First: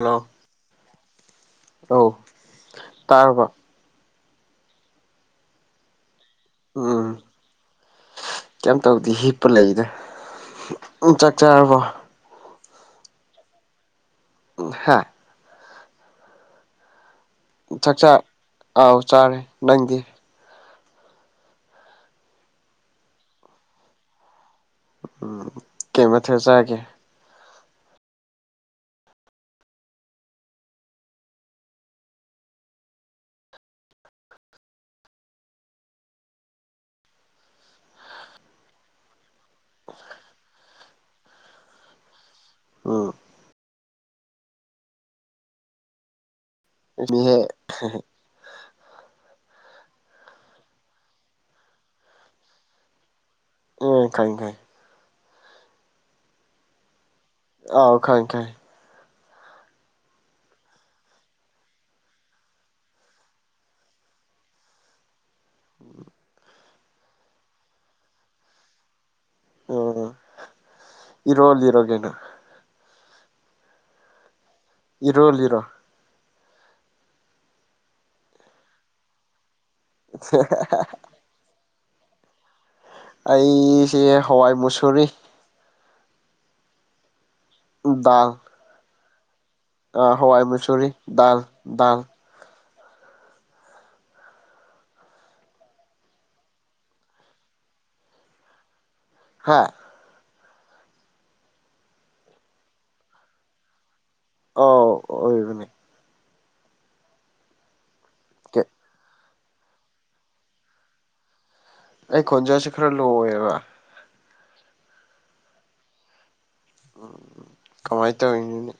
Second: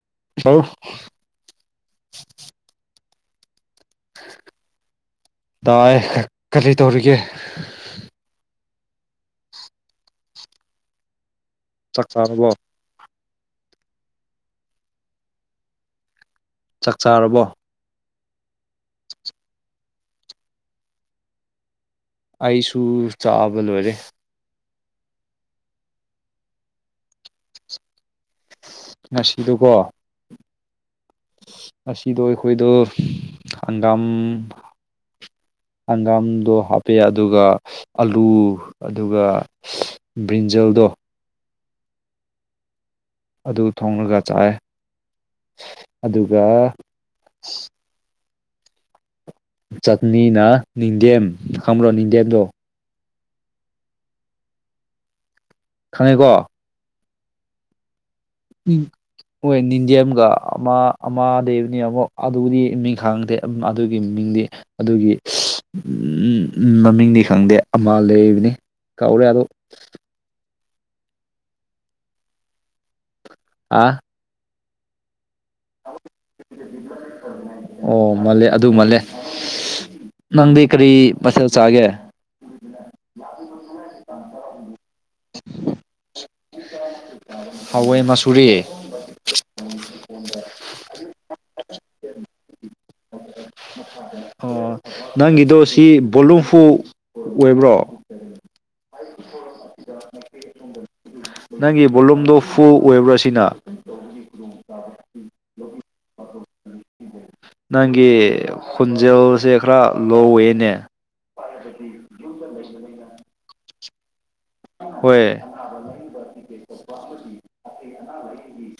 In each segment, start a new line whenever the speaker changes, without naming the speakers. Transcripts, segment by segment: Hello
[unintelligible]
ꯑꯧ ꯇꯥꯔꯕꯣ
ꯇꯥꯌꯦ ꯀꯔꯤ ꯇꯧꯔꯤꯒꯦ
ꯀ꯭ꯌꯝ ꯇꯧꯗꯦ ꯍꯤꯞꯄ ꯂꯩꯗ ꯅꯪ ꯆꯥꯛ ꯆꯥꯔꯕꯣ
ꯆꯥꯛ ꯆꯥꯔꯕꯣ
ꯎꯝ ꯍꯥꯥ
ꯆꯥꯛ ꯆꯥꯔꯕꯣ
ꯆꯥꯛ ꯆꯥꯥ ꯑꯥꯎ ꯆꯥꯔꯦ ꯅꯪꯗꯤ
ꯑꯩꯁꯨ ꯆꯥꯕ ꯂꯣꯏꯔꯦ
ꯎꯝ ꯀꯩ ꯃꯊꯦꯜ ꯆꯥꯒꯦ
ꯉꯁꯤꯗꯨꯀꯣ ꯉꯁꯤꯗꯣ ꯑꯩꯈꯣꯏꯗꯣ ꯍꯪꯒꯥꯝ ꯍꯪꯒꯥꯝꯗꯣ ꯍꯥꯞꯄꯦ ꯑꯗꯨꯒ ꯑꯂꯨ ꯑꯗꯨꯒ ꯕ꯭ꯔꯤꯟꯖꯜꯗꯣ
ꯎꯝ
ꯑꯗꯨ ꯊꯣꯡꯔꯒ ꯆꯥꯏꯌꯦ ꯑꯗꯨꯒ
[unintelligible]
ꯆꯥꯛꯅꯤꯅ ꯅꯤꯡꯗꯦꯝ ꯈꯪꯕ꯭ꯔꯣ ꯅꯤꯡꯗꯦꯝꯗꯣ
ꯑꯣ ꯈꯪꯉꯦ ꯈꯪꯉꯦ
ꯈꯪꯉꯦꯀꯣ
ꯑꯥꯎ ꯈꯪ ꯈꯪ
ꯍꯣꯏ ꯅꯤꯟꯗꯦꯝꯒꯥ ꯑꯃ ꯑꯃ ꯂꯩꯕꯅꯤ ꯑꯃꯨꯛ ꯑꯗꯨꯗꯤ ꯃꯤꯡ ꯈꯥꯡꯗꯦ ꯎꯝ ꯑꯗꯨꯒꯤ ꯃꯤꯡꯗꯤ ꯑꯗꯨꯒꯤ ꯎꯝ ꯃꯃꯤꯡꯗꯤ ꯈꯪꯗꯦ ꯑꯃ ꯂꯩꯕꯅꯤ ꯀꯥꯎꯔꯦ ꯑꯗꯣ
ꯑꯣ ꯏꯔꯣꯜꯂꯤꯔꯣ ꯒꯩꯅꯣ
ꯑꯥ
ꯏꯔꯣꯜꯂꯤꯔꯣ
ꯑꯣ ꯃꯥꯜꯂꯦ ꯑꯗꯨ ꯃꯥꯜꯂꯦ ꯅꯪꯗꯤ ꯀꯔꯤ ꯃꯊꯦꯜ ꯆꯥꯒꯦ
ꯑꯩꯁꯦ ꯍꯋꯥꯏ ꯃꯨꯁꯨꯨꯔꯤ ꯎꯝ
ꯍꯋꯥꯏ
ꯗꯥꯜ
ꯃꯁꯨꯨꯔꯤ
ꯑꯥ ꯍꯋꯥꯏ ꯃꯨꯁꯨꯔꯤ ꯗꯥꯜ ꯗꯥꯜ
ꯑꯣ ꯅꯪꯒꯤꯗꯣ ꯁꯤ ꯕꯣꯂꯨꯝꯐꯨ ꯑꯣꯏꯕ꯭ꯔꯣ
ꯍꯥꯥ
[unintelligible] ꯅꯪꯒꯤ ꯕꯣꯂꯨꯝꯗꯣ ꯐꯨꯜ ꯑꯣꯏꯕ꯭ꯔꯥ ꯁꯤꯅ
ꯑꯥꯎ ꯑꯣꯏꯕꯅꯦ
ꯅꯪꯒꯤ ꯈꯣꯟꯖꯦꯜꯁꯦ ꯈꯔ ꯂꯣ ꯑꯣꯏꯌꯦꯅꯦ
ꯑꯩ ꯈꯣꯟꯖꯦꯜꯁꯦ ꯈꯔ ꯂꯣꯏ ꯑꯣꯏꯕ
ꯍꯣꯏ
ꯎꯝ ꯀꯃꯥꯏꯟ ꯇꯧꯔꯤꯅꯣꯅꯦ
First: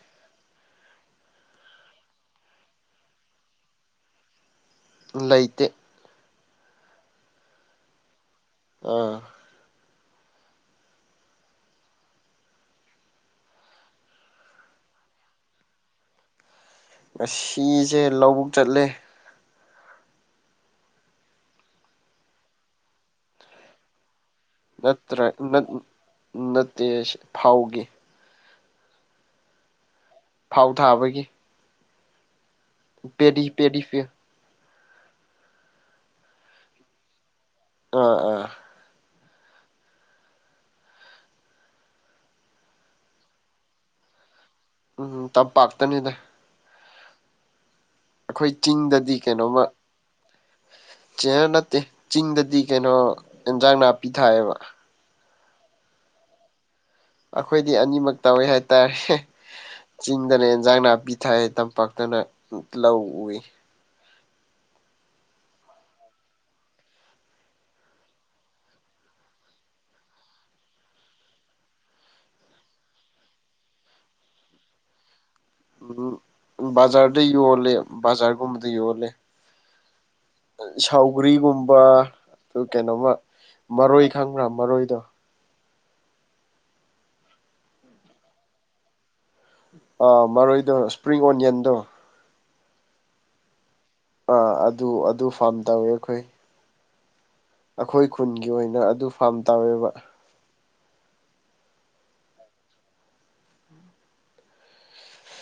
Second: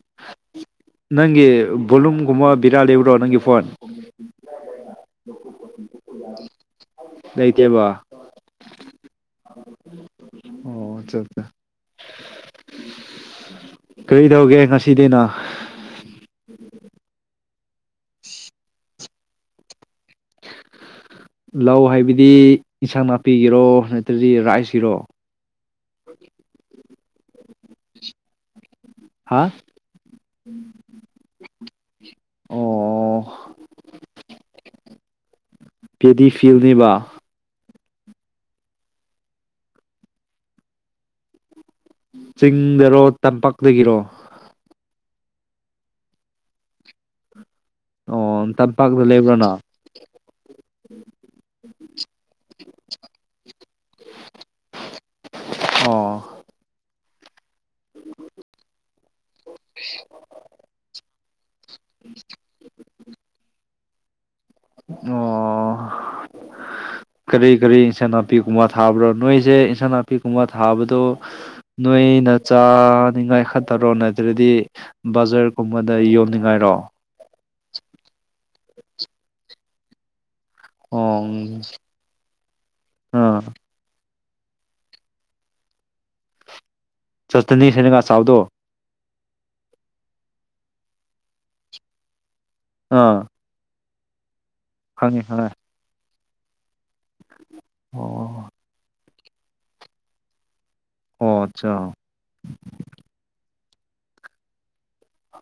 ꯅꯪꯒꯤ ꯕꯣꯂꯨꯝꯒꯨꯝꯕ ꯕꯦꯔꯥ ꯂꯩꯕ꯭ꯔꯣ ꯅꯪꯒꯤ ꯐꯣꯟ
ꯂꯩꯇꯦ
ꯂꯩꯇꯦꯕ
ꯑꯥ
ꯑꯣꯆꯥ ꯆꯥ ꯀꯔꯤ ꯗꯧꯒꯦ ꯉꯁꯤꯗꯤ ꯅꯥ
ꯉꯁꯤꯁꯦ ꯂꯧꯕꯨꯛ ꯆꯠꯂꯦ
ꯂꯧ ꯍꯥꯏꯕꯗꯤ ꯏꯟꯁꯥꯡ ꯅꯥꯄꯤꯒꯤꯔꯣ ꯅꯠꯇ꯭ꯔꯥꯗꯤ ꯔꯥꯏꯁ
ꯅꯠꯇ꯭ꯔꯦ ꯅꯠ ꯅꯠꯇꯦꯁꯦ ꯊꯥꯎꯒꯤ
ꯍꯥꯥ
ꯐꯧ ꯊꯥꯕꯒꯤ ꯄꯦꯗꯤ ꯄꯦꯗꯤ ꯄꯤꯜ
ꯄꯦꯗꯤ ꯐꯤꯜꯅꯤꯕ
ꯑꯥ ꯑꯥ
ꯆꯤꯡꯗꯥꯔꯣ ꯇꯝꯄꯥꯛꯇꯥꯒꯤꯔꯣ
ꯎꯝ ꯇꯝꯄꯥꯥꯛꯇꯥꯅꯤꯗꯥ
ꯑꯣ
ꯑꯩꯈꯣꯏ
ꯇꯝꯄꯥꯛꯇ
ꯆꯤꯡꯗꯥꯗꯤ
ꯂꯩꯕ꯭ꯔꯣ ꯅꯪ
ꯀꯩꯅꯣꯝꯃꯥ ꯆꯦꯌꯔ ꯅꯠꯇꯦ ꯆꯤꯡꯗꯥꯗꯤ ꯀꯩꯅꯣ ꯑꯦꯟꯖꯥꯡ ꯅꯥꯄꯤ ꯊꯥꯏꯑꯕ
ꯑꯣ
ꯑꯈꯣꯏꯗꯤ ꯑꯅꯤꯃꯛ ꯇꯧꯋꯦ ꯍꯥꯏꯇꯥꯏ ꯍꯦ ꯆꯤꯡꯗꯅ ꯏꯟꯖꯥꯡ ꯅꯥꯄꯤ ꯊꯥꯏ ꯇꯝꯄꯥꯛꯇꯥꯅ ꯂꯧ ꯎꯏ
ꯑꯣ ꯀꯔꯤ ꯀꯔꯤ ꯏꯟꯁꯥꯡ ꯅꯥꯄꯤ ꯀꯨꯝꯕ ꯊꯥꯕ꯭ꯔꯣ ꯅꯣꯏꯖꯦ ꯏꯟꯁꯥꯡ ꯅꯥꯄꯤ ꯀꯨꯝꯕ ꯊꯥꯕꯗꯣ ꯅꯣꯏꯅ ꯆꯥꯅꯤꯡꯉꯥꯏ ꯈꯠꯇꯔꯣ ꯅꯠꯇ꯭ꯔꯥꯗꯤ ꯕꯖꯔ
ꯎꯝ ꯕꯖꯥꯔꯗ ꯌꯣꯜꯂꯦ ꯕꯖꯥꯔꯒꯨꯝꯕꯗ ꯌꯣꯜꯂꯦ
ꯑꯣ
ꯁꯥꯎꯒ꯭ꯔꯤꯒꯨꯝꯕ ꯗꯨ ꯀꯩꯅꯣꯝꯃ
ꯑꯥ
ꯃꯔꯣꯏ ꯈꯪꯕ꯭ꯔꯥ ꯃꯔꯣꯏꯗꯣ
ꯆꯠꯇꯅꯤ ꯁꯦꯟꯗꯒ ꯆꯥꯎꯗꯣ
ꯑꯥ ꯃꯔꯣꯏꯗꯣ ꯏꯁꯄ꯭ꯔꯤꯡ ꯑꯣꯅꯤꯌꯟꯗꯣ
ꯑꯥ
ꯑꯥ ꯑꯗꯨ
ꯈꯪꯉꯦ
ꯑꯗꯨ
ꯈꯪꯉꯦ
ꯐꯥꯝ ꯇꯧꯋꯦ ꯈꯣꯏ ꯑꯈꯣꯏ
ꯑꯣ
ꯈꯨꯟꯒꯤ ꯑꯣꯏꯅ ꯑꯗꯨ ꯐꯥꯝ ꯇꯧꯋꯦꯕ
ꯑꯣ ꯑꯠꯆꯥ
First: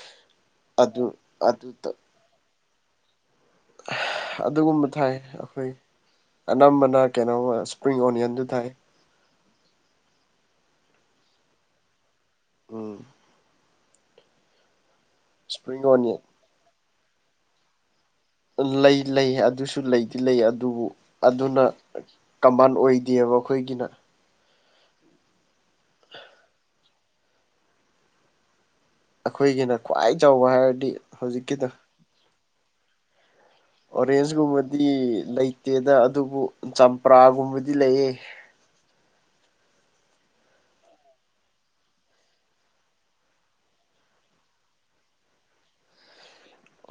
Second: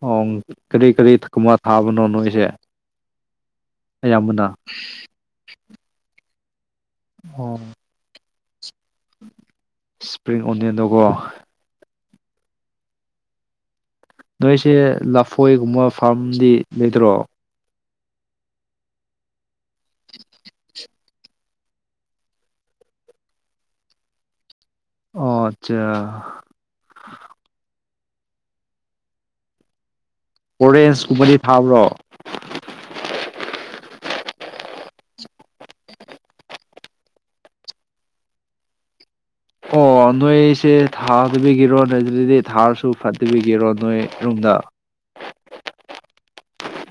ꯑꯣꯝ ꯀꯔꯤ
ꯑꯗꯨ
ꯀꯔꯤ ꯊꯀꯨꯝꯕ
ꯑꯗꯨ
ꯐꯥꯕꯅꯣ ꯅꯣꯏꯖꯦ
ꯑꯗꯨꯒꯨꯝꯕ ꯊꯥꯏ ꯑꯩꯈꯣꯏ ꯑꯅꯝꯕꯅ
ꯑꯣ
ꯀꯩꯅꯣꯝꯃꯥ ꯏꯁꯄ꯭ꯔꯤꯡ ꯑꯣꯅꯤꯌꯟꯗꯣ ꯊꯥꯏ
ꯏꯁꯄ꯭ꯔꯤꯡ ꯑꯣꯅꯤꯌꯟꯗꯣꯒꯣ
ꯎꯝ
ꯅꯣꯏꯁꯦ
ꯏꯁꯄ꯭ꯔꯤꯡ
ꯂꯐꯣꯏꯒꯨꯝꯕ
ꯑꯣꯅꯤꯌꯟ
ꯐꯥꯝꯗꯤ ꯂꯩꯇ꯭ꯔꯣ
ꯂꯩ ꯂꯩ ꯑꯗꯨꯁꯨ ꯂꯩꯗꯤ ꯂꯩ ꯑꯗꯨꯕꯨ ꯑꯗꯨꯅ ꯀꯥꯃꯟ ꯑꯣꯏꯗꯦꯕ ꯈꯣꯏꯒꯤꯅ
ꯑꯣ ꯑꯠꯆꯥ
ꯑꯈꯣꯏꯒꯤꯅ ꯈ꯭ꯋꯥꯏ ꯆꯥꯎꯕ ꯍꯥꯏꯔꯗꯤ
ꯑꯣꯔꯦꯟꯁꯀꯨꯝꯕꯗꯤ
ꯍꯧꯖꯤꯛꯀꯤꯗꯣ
ꯊꯥꯕ꯭ꯔꯣ
ꯑꯣꯔꯦꯟꯖꯒꯨꯝꯕꯗꯤ ꯂꯩꯇꯦꯗ ꯑꯗꯨꯕꯨ ꯆꯝꯄ꯭ꯔꯥꯒꯨꯝꯕꯗꯤ ꯂꯩꯌꯦ
ꯑꯣ ꯅꯣꯏꯁꯦ ꯊꯥꯗꯕꯤꯒꯤꯔꯣ ꯅꯣꯏꯑꯗꯨꯗꯗꯤ ꯊꯥꯔꯁꯨ ꯐꯠꯇꯕꯤꯒꯤꯔꯣ ꯅꯣꯏꯔꯣꯝꯗ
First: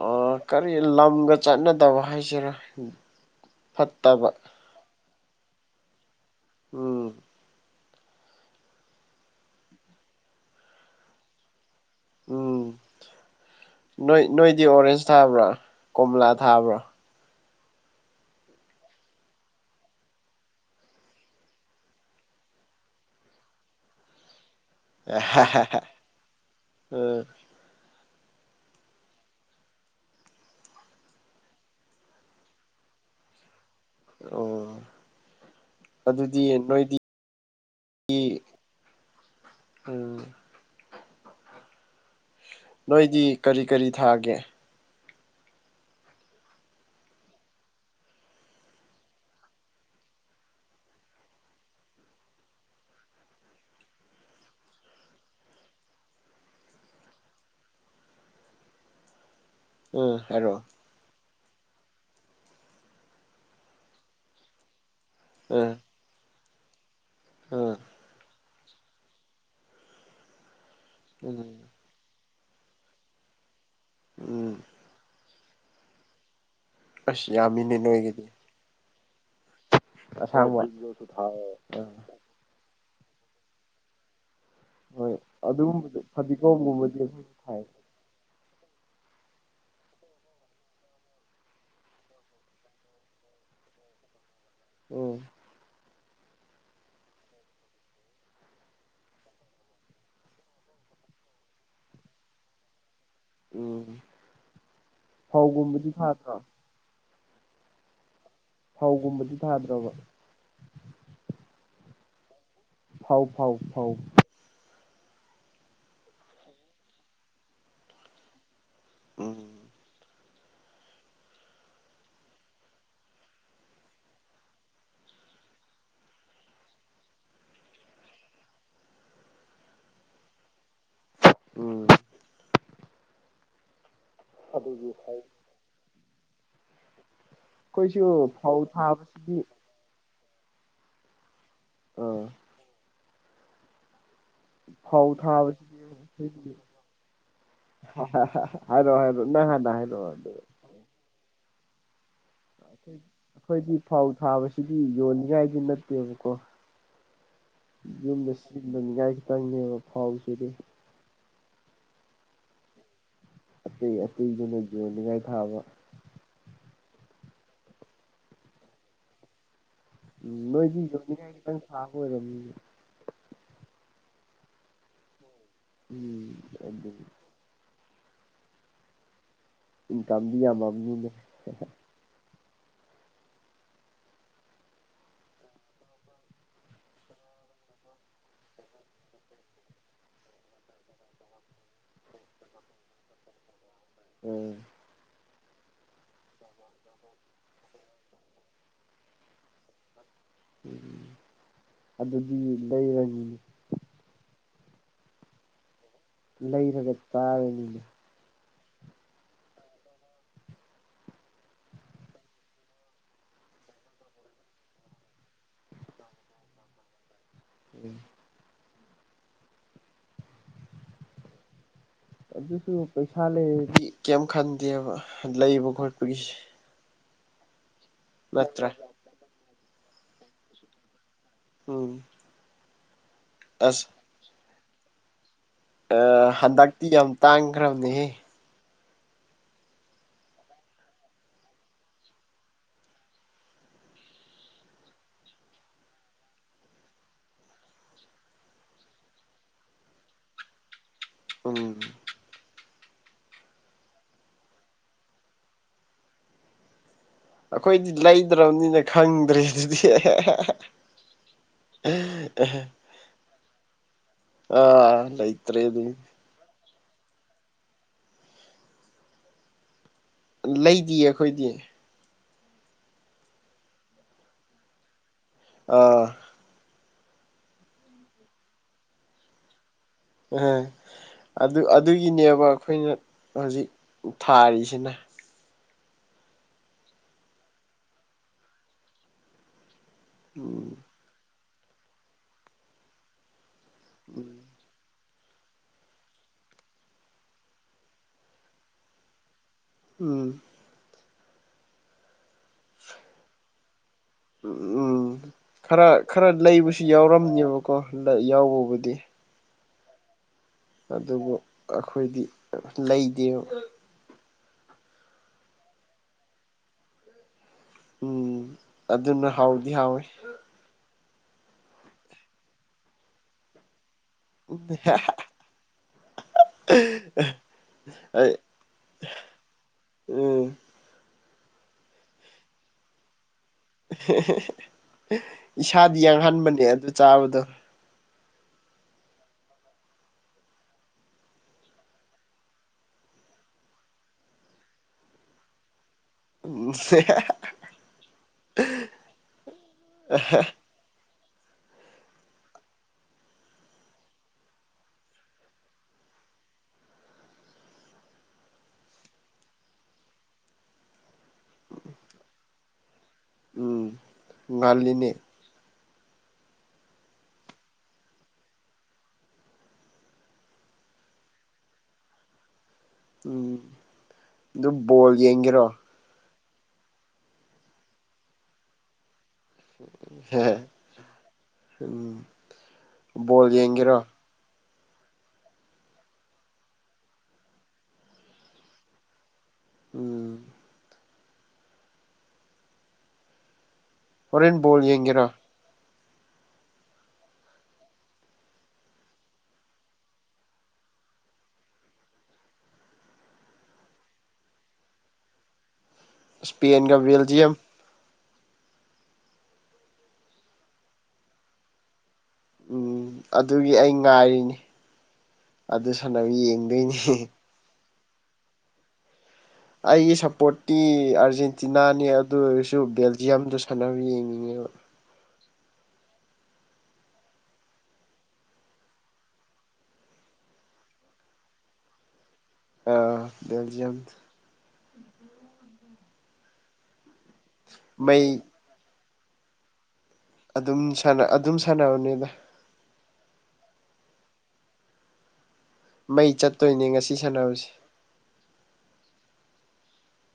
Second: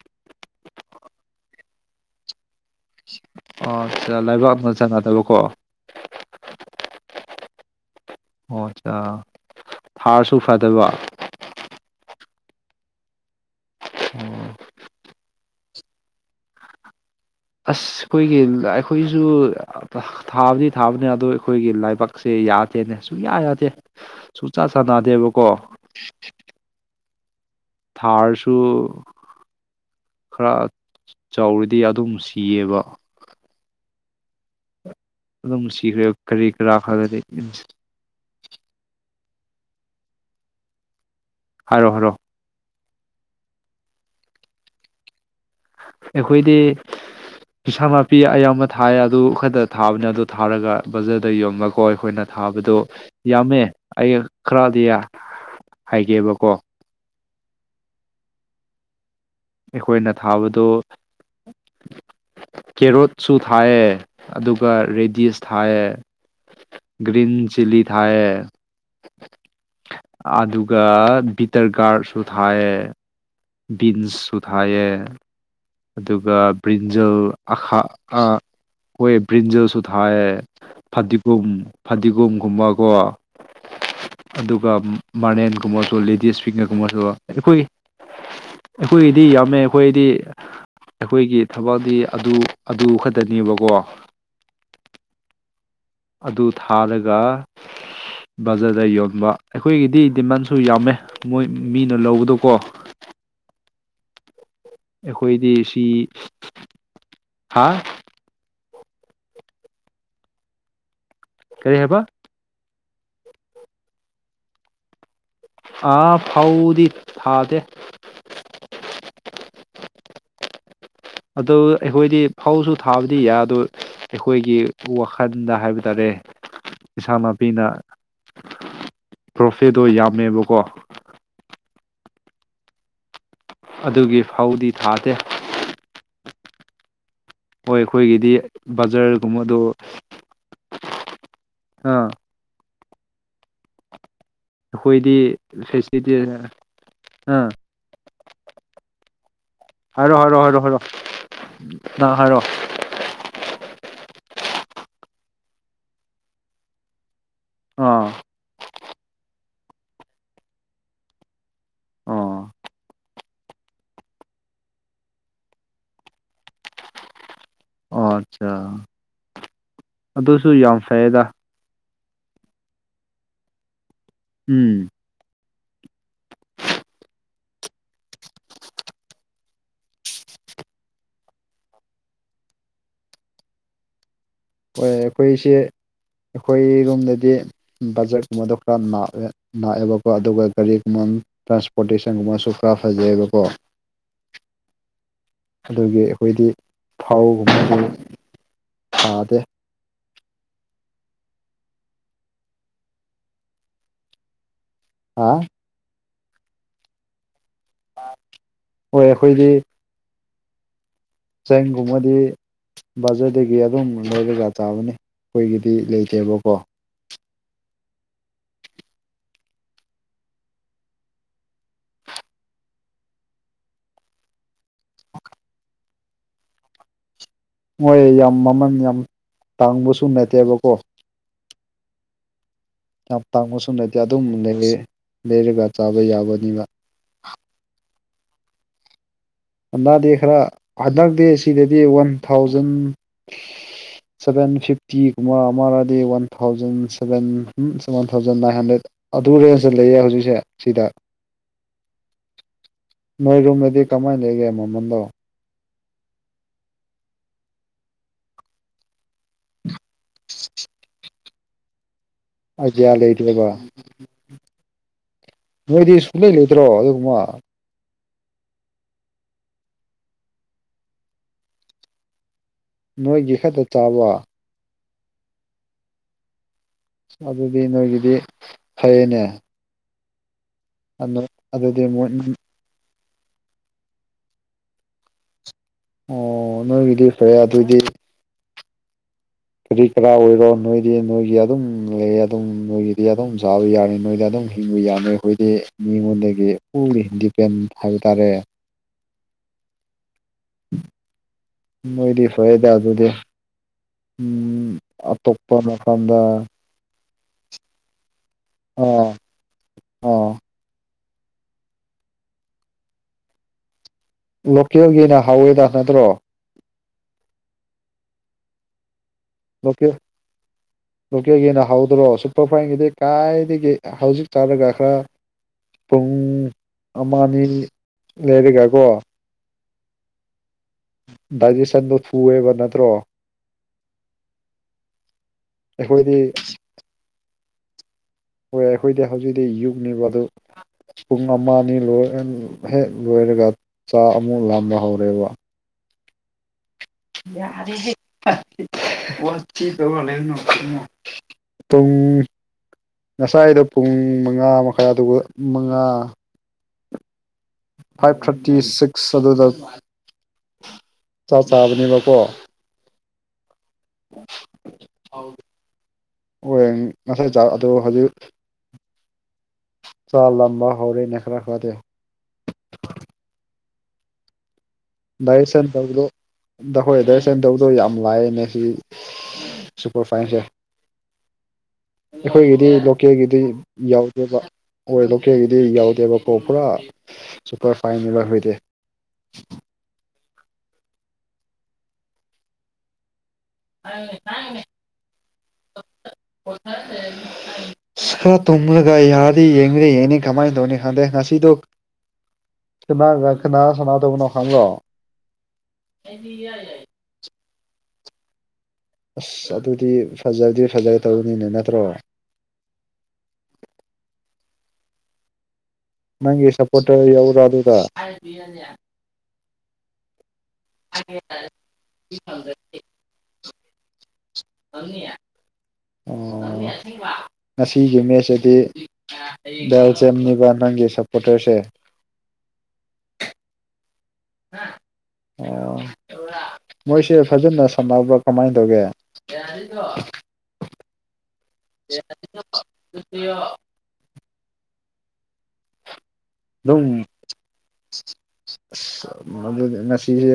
ꯑꯣ ꯀꯔꯤ ꯂꯝꯗ ꯆꯠꯅꯗꯕ ꯍꯥꯏꯁꯤꯔꯥ
ꯑꯣ ꯑꯠꯆꯥ
ꯐꯠꯇꯕ
ꯂꯩꯕꯥꯛꯅ ꯆꯥꯅꯗꯕ ꯀꯣ
ꯎꯝ
ꯑꯣ ꯑꯠꯆꯥ ꯊꯥꯔꯁꯨ ꯐꯗꯕ
ꯎꯝ ꯅꯣꯏ ꯅꯣꯏꯗꯤ ꯑꯣꯔꯦꯟꯖ ꯊꯥꯕ꯭ꯔꯥ ꯀꯣꯝꯂꯥ ꯊꯥꯕ꯭ꯔꯥ
ꯑꯁ ꯈꯣꯏꯒꯤ ꯑꯩꯈꯣꯏꯖꯨ ꯊꯥꯕꯗꯤ ꯊꯥꯕꯅꯦ ꯑꯗꯨ ꯑꯩꯈꯣꯏꯒꯤ ꯂꯥꯏꯕꯛꯁꯦ ꯌꯥꯗꯦꯅꯦ ꯁꯨꯡꯌꯥ ꯌꯥꯗꯦ ꯁꯨꯡꯆꯥꯥ ꯆꯥꯅꯗꯦꯕꯀꯣ
ꯍꯣꯏ
ꯊꯥꯔꯁꯨ ꯈꯔ ꯆꯥꯎꯔꯗꯤ ꯑꯗꯨꯝ ꯁꯤꯌꯦꯕ
ꯑꯣ
ꯑꯗꯨꯝ ꯁꯤꯒ꯭ꯔꯦ ꯀꯔꯤ ꯀꯔꯥ ꯈꯔꯗꯤ
ꯎꯝ ꯎꯝ
ꯍꯥꯏꯔꯣ ꯍꯥꯏꯔꯣ
ꯅꯣꯏꯗꯤ ꯀꯔꯤ ꯀꯔꯤ ꯊꯥꯒꯦ
ꯑꯩꯈꯣꯏꯗꯤ ꯏꯤꯟꯁꯥꯡ ꯅꯥꯄꯤ ꯑꯌꯥꯝꯕ ꯊꯥꯏ ꯑꯗꯨ ꯈꯠꯇ ꯊꯥꯕꯅꯦ ꯑꯗꯨ ꯊꯥꯔꯒ ꯕꯖꯔꯗ ꯌꯣꯟꯕꯀꯣ ꯑꯩꯈꯣꯏꯅ ꯊꯥꯕꯗꯣ ꯌꯥꯝꯃꯦ ꯑꯩ ꯈꯔꯗꯤ ꯍꯥꯏꯒꯦꯕꯀꯣ ꯑꯩꯈꯣꯏꯅ
ꯎꯝ ꯍꯥꯏꯔꯛꯑꯣ
ꯊꯥꯕꯗꯣ ꯀꯦꯔꯣꯠꯁꯨ ꯊꯥꯏꯌꯦ ꯑꯗꯨꯒ ꯔꯦꯗꯤꯁ
ꯎꯝ
ꯊꯥꯏꯌꯦ ꯒ꯭ꯔꯤꯟ
ꯎꯝ
ꯆꯤꯂꯤ ꯊꯥꯏꯌꯦ ꯑꯗꯨꯒ
ꯎꯝ
ꯕꯤꯇꯔ ꯒꯥꯔꯗꯁꯨ ꯊꯥꯏꯌꯦ ꯕꯤꯟꯁꯁꯨ
ꯎꯝ
ꯊꯥꯏꯌꯦ ꯑꯗꯨꯒ ꯕ꯭ꯔꯤꯟꯖꯥꯜ
ꯑꯁ ꯌꯥꯝꯃꯤꯅꯦ
ꯑꯥꯈꯥ
ꯅꯣꯏꯒꯤꯗꯤ
ꯑꯥ ꯍꯣꯏ ꯕ꯭ꯔꯤꯟꯖꯥꯜꯁꯨ ꯊꯥꯏꯌꯦ
ꯑꯁꯥꯡꯕ
ꯐꯥꯗꯤꯒꯣꯝ
ꯑꯥ
ꯐꯥꯗꯤꯒꯣꯝ ꯒꯨꯝꯕ ꯀꯣ ꯑꯗꯨꯒ
ꯍꯣꯏ
ꯃꯥꯔꯦꯟꯒꯨꯝꯕꯁꯨ
ꯑꯗꯨꯒꯨꯝꯕꯗꯣ
ꯂꯦꯗꯤꯁ ꯐꯤꯒꯔꯒꯨꯝꯕꯁꯨ
ꯐꯗꯤꯒꯣꯝꯒꯨꯝꯕꯗꯤ ꯑꯩꯈꯣꯏꯁꯨ ꯊꯥꯏ
ꯑꯩꯈꯣꯏꯒꯤ ꯑꯩꯈꯣꯏꯒꯤꯗꯤ ꯌꯥꯝꯃꯦ ꯑꯩꯈꯣꯏꯗꯤ ꯑꯩꯈꯣꯏꯒꯤ ꯊꯕꯛꯇꯤ ꯑꯗꯨ ꯑꯗꯨ ꯈꯠꯇꯅꯦꯕꯀꯣ
ꯎꯝ꯫
ꯑꯗꯨ ꯊꯥꯜꯂꯒ ꯕꯖꯥꯔꯗ ꯌꯣꯟꯕ ꯑꯩꯈꯣꯏꯒꯤꯗꯤ ꯗꯤꯃꯥꯟꯁꯨ ꯌꯥꯝꯃꯦ ꯃꯣꯏ ꯃꯤꯅ ꯂꯧꯕꯗꯨꯀꯣ
ꯎꯝ
ꯑꯩꯈꯣꯏꯗꯤ
ꯐꯧꯒꯨꯝꯕꯗꯤ ꯁꯥꯠꯇ꯭ꯔꯣ
ꯍꯥꯥ
ꯐꯧꯒꯨꯝꯕꯗꯤ ꯊꯥꯗ꯭ꯔꯣꯕ
ꯀꯔꯤ ꯍꯥꯏꯕ
ꯐꯧ ꯐꯧ ꯐꯧ ꯐꯧ
ꯑꯥ ꯐꯧꯗꯤ ꯊꯥꯗꯦ
ꯎꯝ꯫
ꯑꯗꯨ ꯑꯩꯈꯣꯏꯗꯤ ꯐꯧꯖꯨ ꯊꯥꯕꯗꯤ ꯌꯥꯏ ꯑꯗꯨ ꯑꯩꯈꯣꯏꯒꯤ ꯋꯥꯈꯜꯗ ꯍꯥꯏꯕ ꯇꯥꯔꯦ ꯏꯟꯁꯥꯡ ꯅꯥꯄꯤꯅ ꯄ꯭ꯔꯣꯐꯤꯠꯇꯣ ꯌꯥꯝꯃꯦꯕꯀꯣ
ꯎꯝ꯫
ꯑꯗꯨꯒꯤ ꯐꯧꯗꯤ ꯊꯥꯗꯦ ꯍꯣꯏ
ꯑꯩꯈꯣꯏꯁꯨ
ꯑꯩꯈꯣꯏꯒꯤꯗꯤ
ꯐꯧ ꯊꯥꯕꯁꯤꯗꯤ
ꯕꯖꯥꯔꯒꯨꯝꯕꯗꯣ ꯑꯥ
ꯐꯧ
ꯑꯩꯈꯣꯏꯗꯤ
ꯊꯥꯕꯁꯤꯗꯤ
ꯐꯦꯁ꯭ꯇꯤꯚ ꯖꯦ ꯑꯥ
ꯍꯥꯏꯔꯣ ꯍꯥꯏꯔꯣ ꯅꯪ ꯍꯥꯟꯅ ꯍꯥꯏ
ꯍꯥꯏꯔꯣ ꯍꯥꯏꯔꯣ ꯍꯥꯏꯔꯣ ꯍꯥꯏꯔꯣ ꯅꯪ ꯍꯥꯏꯔꯣ
ꯈꫭꯏꯒꯤ ꯑꯩꯈꯣꯏꯗꯤ ꯐꯧ ꯊꯥꯕꯁꯤꯗꯤ ꯌꯣꯟꯅꯤꯉꯥꯏꯒꯤ ꯅꯠꯇꯦꯕꯀꯣ
ꯑꯥ
ꯌꯨꯝꯗ ꯁꯤꯖꯤꯟꯅ ꯅꯤꯉꯥꯏ ꯈꯤꯇꯪꯅꯦꯕ ꯐꯧꯁꯤꯗꯤ
ꯑꯣ
ꯑꯇꯩ ꯑꯇꯩꯗꯨꯅ ꯌꯣꯟꯅꯤꯡꯉꯥꯏ ꯊꯥꯕ
ꯑꯣ ꯑꯠꯆꯥ
ꯎꯝ
ꯑꯗꯨꯁꯨ
ꯅꯣꯏꯗꯤ
ꯌꯥꯝ ꯐꯩꯌꯦꯗ
ꯌꯣꯟꯅꯤꯉꯥꯏ ꯈꯤꯇꯪ ꯊꯥꯕ ꯑꯣꯏꯔꯝꯅꯤꯅꯦ
ꯎꯝ꯫
ꯎꯝ ꯑꯗꯨꯅꯤ ꯏꯟꯀꯝꯗꯤ ꯌꯥꯝꯃꯝꯅꯤꯅꯦ ꯍꯦ ꯍꯦ
ꯍꯣꯏ ꯑꯩꯈꯣꯏꯁꯦ ꯑꯩꯈꯣꯏ ꯔꯣꯝꯗꯗꯤ ꯕꯖꯦꯠꯀꯨꯝꯕꯗꯣ ꯈꯔ ꯅꯥꯛꯑꯦ ꯅꯥꯥꯛꯑꯦꯕꯀꯣ ꯑꯗꯨꯒ ꯒꯥꯔꯤꯒꯤ ꯃꯟ ꯇ꯭ꯔꯥꯟꯁꯄꯣꯔꯇꯦꯁꯟꯒꯨꯝꯕꯁꯨ ꯈꯔ ꯐꯖꯩꯌꯦꯕꯀꯣ
ꯎꯝ꯫
ꯑꯗꯨꯒꯤ ꯑꯩꯈꯣꯏꯗꯤ ꯊꯥꯎꯒꯨꯝꯕꯗꯤ ꯊꯥꯗꯦ
ꯎꯝ ꯑꯗꯨꯗꯤ ꯂꯩꯔꯅꯤ
ꯍꯥ
ꯂꯩꯔꯒ ꯆꯥꯔꯅꯤ
ꯄꯥ ꯍꯣꯏ ꯑꯩꯈꯣꯏꯗꯤ ꯆꯦꯡꯒꯨꯝꯕꯗꯤ ꯕꯥꯖꯥꯔ ꯗꯦ ꯒꯤ ꯑꯗꯨꯝ ꯂꯩꯔꯒꯥ ꯆꯥꯕꯅꯤ ꯑꯩꯈꯣꯏꯒꯤꯗꯤ ꯂꯩꯇꯦꯕꯀꯣ
ꯎꯝ꯫ ꯑꯗꯨꯁꯨ ꯄꯩꯁꯥ ꯂꯩꯔꯗꯤ ꯀꯩꯝ ꯈꯟꯗꯦꯕ ꯂꯩꯕ ꯈꯣꯠꯄꯒꯤꯁꯤ
ꯃꯣꯏ ꯌꯥꯝ
ꯅꯠꯇ꯭ꯔꯥ
ꯃꯃꯟ ꯌꯥꯝ ꯇꯥꯡꯕꯁꯨ ꯅꯠꯇꯦꯕꯀꯣ
ꯎꯝ
ꯌꯥꯝ ꯇꯥꯡꯕꯁꯨ
ꯑꯁ
ꯅꯠꯇꯦ ꯑꯗꯨꯝ ꯂꯩꯌꯦ ꯂꯩꯔꯒ ꯆꯥꯕ
ꯑꯥ
ꯌꯥꯕꯅꯤꯕ
ꯍꯟꯗꯛꯇꯤ ꯌꯥꯝ ꯇꯥꯡꯈ꯭ꯔꯕꯅꯦꯍꯦ
ꯍꯟꯗꯥꯗꯦ ꯈ꯭ꯔ ꯍꯟꯗꯛꯇꯤ ꯁꯤꯗꯗꯤ ꯋꯥꯟ ꯊꯥꯎꯖꯟ ꯁꯕꯦꯟ ꯐꯤꯐꯇꯤꯒꯨꯝꯕ ꯑꯃꯔꯗꯤ one thousand seven seven thousand nine hundred ꯑꯗꯨ ꯔꯦꯟꯖꯇ ꯂꯩꯌꯦ ꯍꯧꯖꯤꯛꯁꯦ ꯁꯤꯗ
ꯎꯝ
ꯅꯣꯏ ꯔꯣꯝꯗꯗꯤ ꯀꯃꯥꯏ ꯂꯩꯒꯦ ꯃꯃꯟꯗꯣ
ꯑꯩꯈꯣꯏꯗꯤ ꯂꯩꯗ꯭ꯔꯕꯅꯤꯅ ꯈꯪꯗ꯭ꯔꯦ ꯑꯗꯨꯗꯤ [unintelligible] ꯑꯦ ꯍꯦ
ꯑꯥꯏꯗꯤꯌꯥ ꯂꯩꯇꯦꯕ
ꯑꯥ ꯂꯩꯇ꯭ꯔꯦ ꯑꯗꯨ
ꯏꯂꯩ ꯂꯩꯗ꯭ꯔꯣ ꯑꯗꯨꯒꯨꯝꯕ
ꯂꯩꯗꯤꯌꯦ ꯑꯩꯈꯣꯏꯗꯤ
ꯅꯣꯏꯒꯤ ꯈꯛꯇ ꯆꯥꯕ
ꯑꯥ
ꯑꯗꯨꯗꯤ ꯅꯣꯏꯒꯤꯗꯤ ꯐꯩꯌꯦꯅꯦ
ꯑꯍ ꯑꯗꯨ
ꯑꯗꯨꯗꯤ ꯃꯣꯏ
ꯑꯗꯨꯒꯤꯅꯦꯕ ꯑꯩꯈꯣꯏꯅ ꯍꯧꯖꯤꯛ ꯊꯥꯔꯤꯁꯤꯅ
ꯑꯣ ꯅꯣꯏꯒꯤꯗꯤ ꯐꯩ ꯑꯗꯨꯗꯤ ꯀꯔꯤ ꯀꯔꯥ ꯑꯣꯏꯔꯣ
ꯎꯝ
ꯅꯣꯏꯗꯤ ꯅꯣꯏꯒꯤ ꯑꯗꯨꯝ ꯂꯩ ꯑꯗꯨꯝ ꯅꯣꯏꯒꯤꯗꯤ ꯑꯗꯨꯝ ꯆꯥꯕ ꯌꯥꯔꯦ ꯅꯣꯏꯗꯤ ꯑꯗꯨꯝ [unintelligible] ꯑꯩꯈꯣꯏꯗꯤ ꯃꯤꯉꯣꯟꯗꯒꯤ ꯄꯨꯔꯤ ꯗꯤꯄꯦꯟ ꯍꯥꯏꯕ ꯇꯥꯔꯦ
ꯎꯝ
ꯅꯣꯏꯗꯤ ꯐꯩꯌꯦꯗ ꯑꯗꯨꯗꯤ ꯎꯝ ꯑꯇꯣꯞꯄ ꯃꯐꯝꯗ
ꯁꯤ ꯌꯥꯎꯔꯝꯅꯦꯕꯀꯣ ꯂꯩ ꯌꯥꯎ
ꯑꯥ ꯑꯥ
ꯑꯗꯨꯕꯨ ꯑꯈꯣꯏꯗꯤ ꯂꯩꯗꯦꯕ
ꯂꯣꯀꯦꯜꯒꯤꯅ ꯍꯥꯎꯋꯦꯗ ꯅꯠꯇ꯭ꯔꯣ
ꯎꯝ ꯑꯗꯨꯅ ꯍꯥꯎꯗꯤ
ꯂꯣꯀꯦꯜ
ꯍꯥꯎꯋꯤ
ꯂꯣꯀꯦꯜꯒꯤꯅ ꯍꯥꯎꯗ꯭ꯔꯣ ꯁꯨꯄ꯭ꯔ ꯐꯥꯏꯟꯒꯤꯗꯤ ꯀꯥꯏꯗꯒꯤ ꯍꯧꯖꯤꯛ ꯆꯥꯔꯒ ꯈ꯭ꯔ ꯄꯨꯡ ꯑꯃ ꯑꯅꯤ ꯂꯩꯔꯒꯀꯣ
ꯎꯝ
ꯗꯥꯏꯖꯦꯁꯟꯗꯣ ꯊꯨꯑꯦꯕ ꯅꯠꯇ꯭ꯔꯣ
ꯏꯁꯥꯗꯤ
ꯑꯩꯈꯣꯏꯗꯤ
ꯌꯥꯡꯍꯟꯕꯅꯦ ꯑꯗꯨ ꯆꯥꯕꯗꯣ
ꯍꯣꯏ ꯑꯩꯈꯣꯏꯗꯤ ꯍꯧꯖꯤꯛꯇꯤ ꯌꯨꯛꯅꯦꯕ ꯑꯗꯨ ꯄꯨꯡ ꯑꯃ ꯑꯅꯤ ꯂꯣꯏꯑꯟ ꯍꯦꯛ ꯂꯣꯏꯔꯒ ꯆꯥ ꯑꯃꯨꯛ ꯂꯥꯝꯕ ꯍꯧꯔꯦꯕ
[unintelligible]
ꯌꯥꯔꯦꯍꯦ [unintelligible] ꯄꯨꯡ ꯉꯁꯥꯏꯗꯣ ꯄꯨꯡ ꯃꯉꯥ ꯃꯈꯥꯏ [unintelligible] ꯃꯉꯥ ꯐꯥꯏꯚ ꯊ꯭ꯔꯇꯤ ꯁꯤꯛꯁ ꯑꯗꯨꯗ ꯆꯥ ꯆꯥꯕꯅꯦꯕꯀꯣ
ꯎꯝ ꯉꯜꯂꯤꯅꯦ
ꯑꯣꯏ ꯉꯁꯥꯏ ꯆꯥꯛ ꯑꯗꯣ ꯍꯧꯖꯤꯛ ꯆꯥꯛ ꯂꯥꯝꯕ ꯍꯧꯔꯦꯅꯦ ꯈꯔ ꯈꯔꯗꯤ
ꯎꯝ ꯑꯗꯨ ꯕꯣꯜ ꯌꯦꯡꯒꯦꯔꯣ
ꯗꯥꯈꯣꯏ ꯗꯤꯖꯦꯁꯟ ꯇꯧꯗꯣ ꯌꯥꯝ ꯂꯥꯏꯌꯦꯅꯦ ꯁꯤ ꯁꯨꯄꯔ ꯐꯥꯏꯟꯁꯦ
ꯍꯦꯍꯦ
ꯑꯩꯈꯣꯏꯒꯤꯗꯤ ꯂꯣꯀꯦꯜꯒꯤꯗꯤ
ꯌꯦꯡꯒꯦꯔꯣ
ꯌꯥꯎꯗꯦꯕ ꯑꯣꯏ ꯂꯣꯀꯦꯜꯒꯤꯗꯤ ꯌꯥꯎꯗꯦꯕꯀꯣ ꯄꯨꯔꯥ ꯁꯨꯄꯔ ꯐꯥꯏꯟꯅꯦꯕ ꯑꯩꯈꯣꯏꯗꯤ
ꯎꯝ
[unintelligible]
ꯍꯣꯔꯦꯟ ꯕꯣꯜ ꯌꯦꯡꯒꯦꯔꯣ
ꯈꯔ ꯇꯨꯝꯂꯒꯥ ꯌꯥꯔꯗꯤ ꯌꯦꯡꯗꯤ ꯌꯦꯡꯅꯤ ꯀꯃꯥꯏ ꯇꯧꯅꯤ ꯈꯥꯡꯗꯦ ꯉꯁꯤꯗꯣ ꯀꯅꯥꯒꯥ ꯀꯅꯥ ꯁꯥꯟꯅꯗꯧꯕꯅꯣ ꯈꯪꯔ꯭ꯕꯣ
ꯁ꯭ꯄꯦꯟꯒ ꯕꯦꯜꯖꯤꯌꯝ
ꯑꯁ ꯑꯗꯨꯗꯤ ꯐꯖꯗꯤ ꯐꯖꯒꯗꯧꯕꯅꯤꯅꯦ ꯅꯠꯇ꯭ꯔꯣ
ꯎꯝ ꯑꯗꯨꯒꯤ ꯑꯩ ꯉꯥꯏꯔꯤꯅꯤ ꯑꯗꯨ ꯁꯥꯟꯅꯕ
ꯅꯪꯒꯤ
ꯌꯦꯡꯗꯣꯏꯅꯤ
ꯁꯄꯣꯠꯇꯔ ꯌꯥꯎꯕ꯭ꯔ ꯑꯗꯨꯗ
ꯑꯩꯒꯤ ꯁꯞꯄꯣꯔꯠꯇꯤ ꯑꯥꯔꯖꯦꯟꯇꯤꯅꯥꯅꯦ ꯑꯗꯨ ꯑꯣꯏꯔꯁꯨ ꯑꯗꯨ ꯕꯦꯜꯖꯤꯌꯝꯗꯨ ꯁꯥꯟꯅꯕ ꯌꯦꯡꯅꯤꯡꯉꯦꯕ
ꯑꯣ ꯑꯣ ꯉꯁꯤꯒꯤ ꯃꯦꯠꯁꯤꯗꯤ ꯕꯦꯜꯖꯤꯌꯝꯅꯤꯕ ꯅꯪꯒꯤ ꯁꯞꯄꯣꯇꯔꯁꯦ
ꯑ ꯕꯦꯜꯖꯤꯌꯝ
ꯑꯣ ꯃꯣꯏꯁꯦ ꯐꯖꯅ ꯁꯥꯟꯅꯕ꯭ꯔꯥ
ꯃꯩ
ꯀꯃꯥꯏꯅ ꯇꯧꯒꯦ [unintelligible]
ꯑꯗꯨꯝ ꯁꯥꯟꯅꯥ ꯑꯗꯨꯝ ꯁꯥꯟꯅꯕꯅꯤꯗ
[unintelligible]
ꯃꯩ ꯆꯠꯇꯣꯏꯅꯦ ꯉꯁꯤ ꯁꯥꯟꯅꯕꯁꯤ
ꯃꯗꯨ ꯉꯁꯤꯁꯦ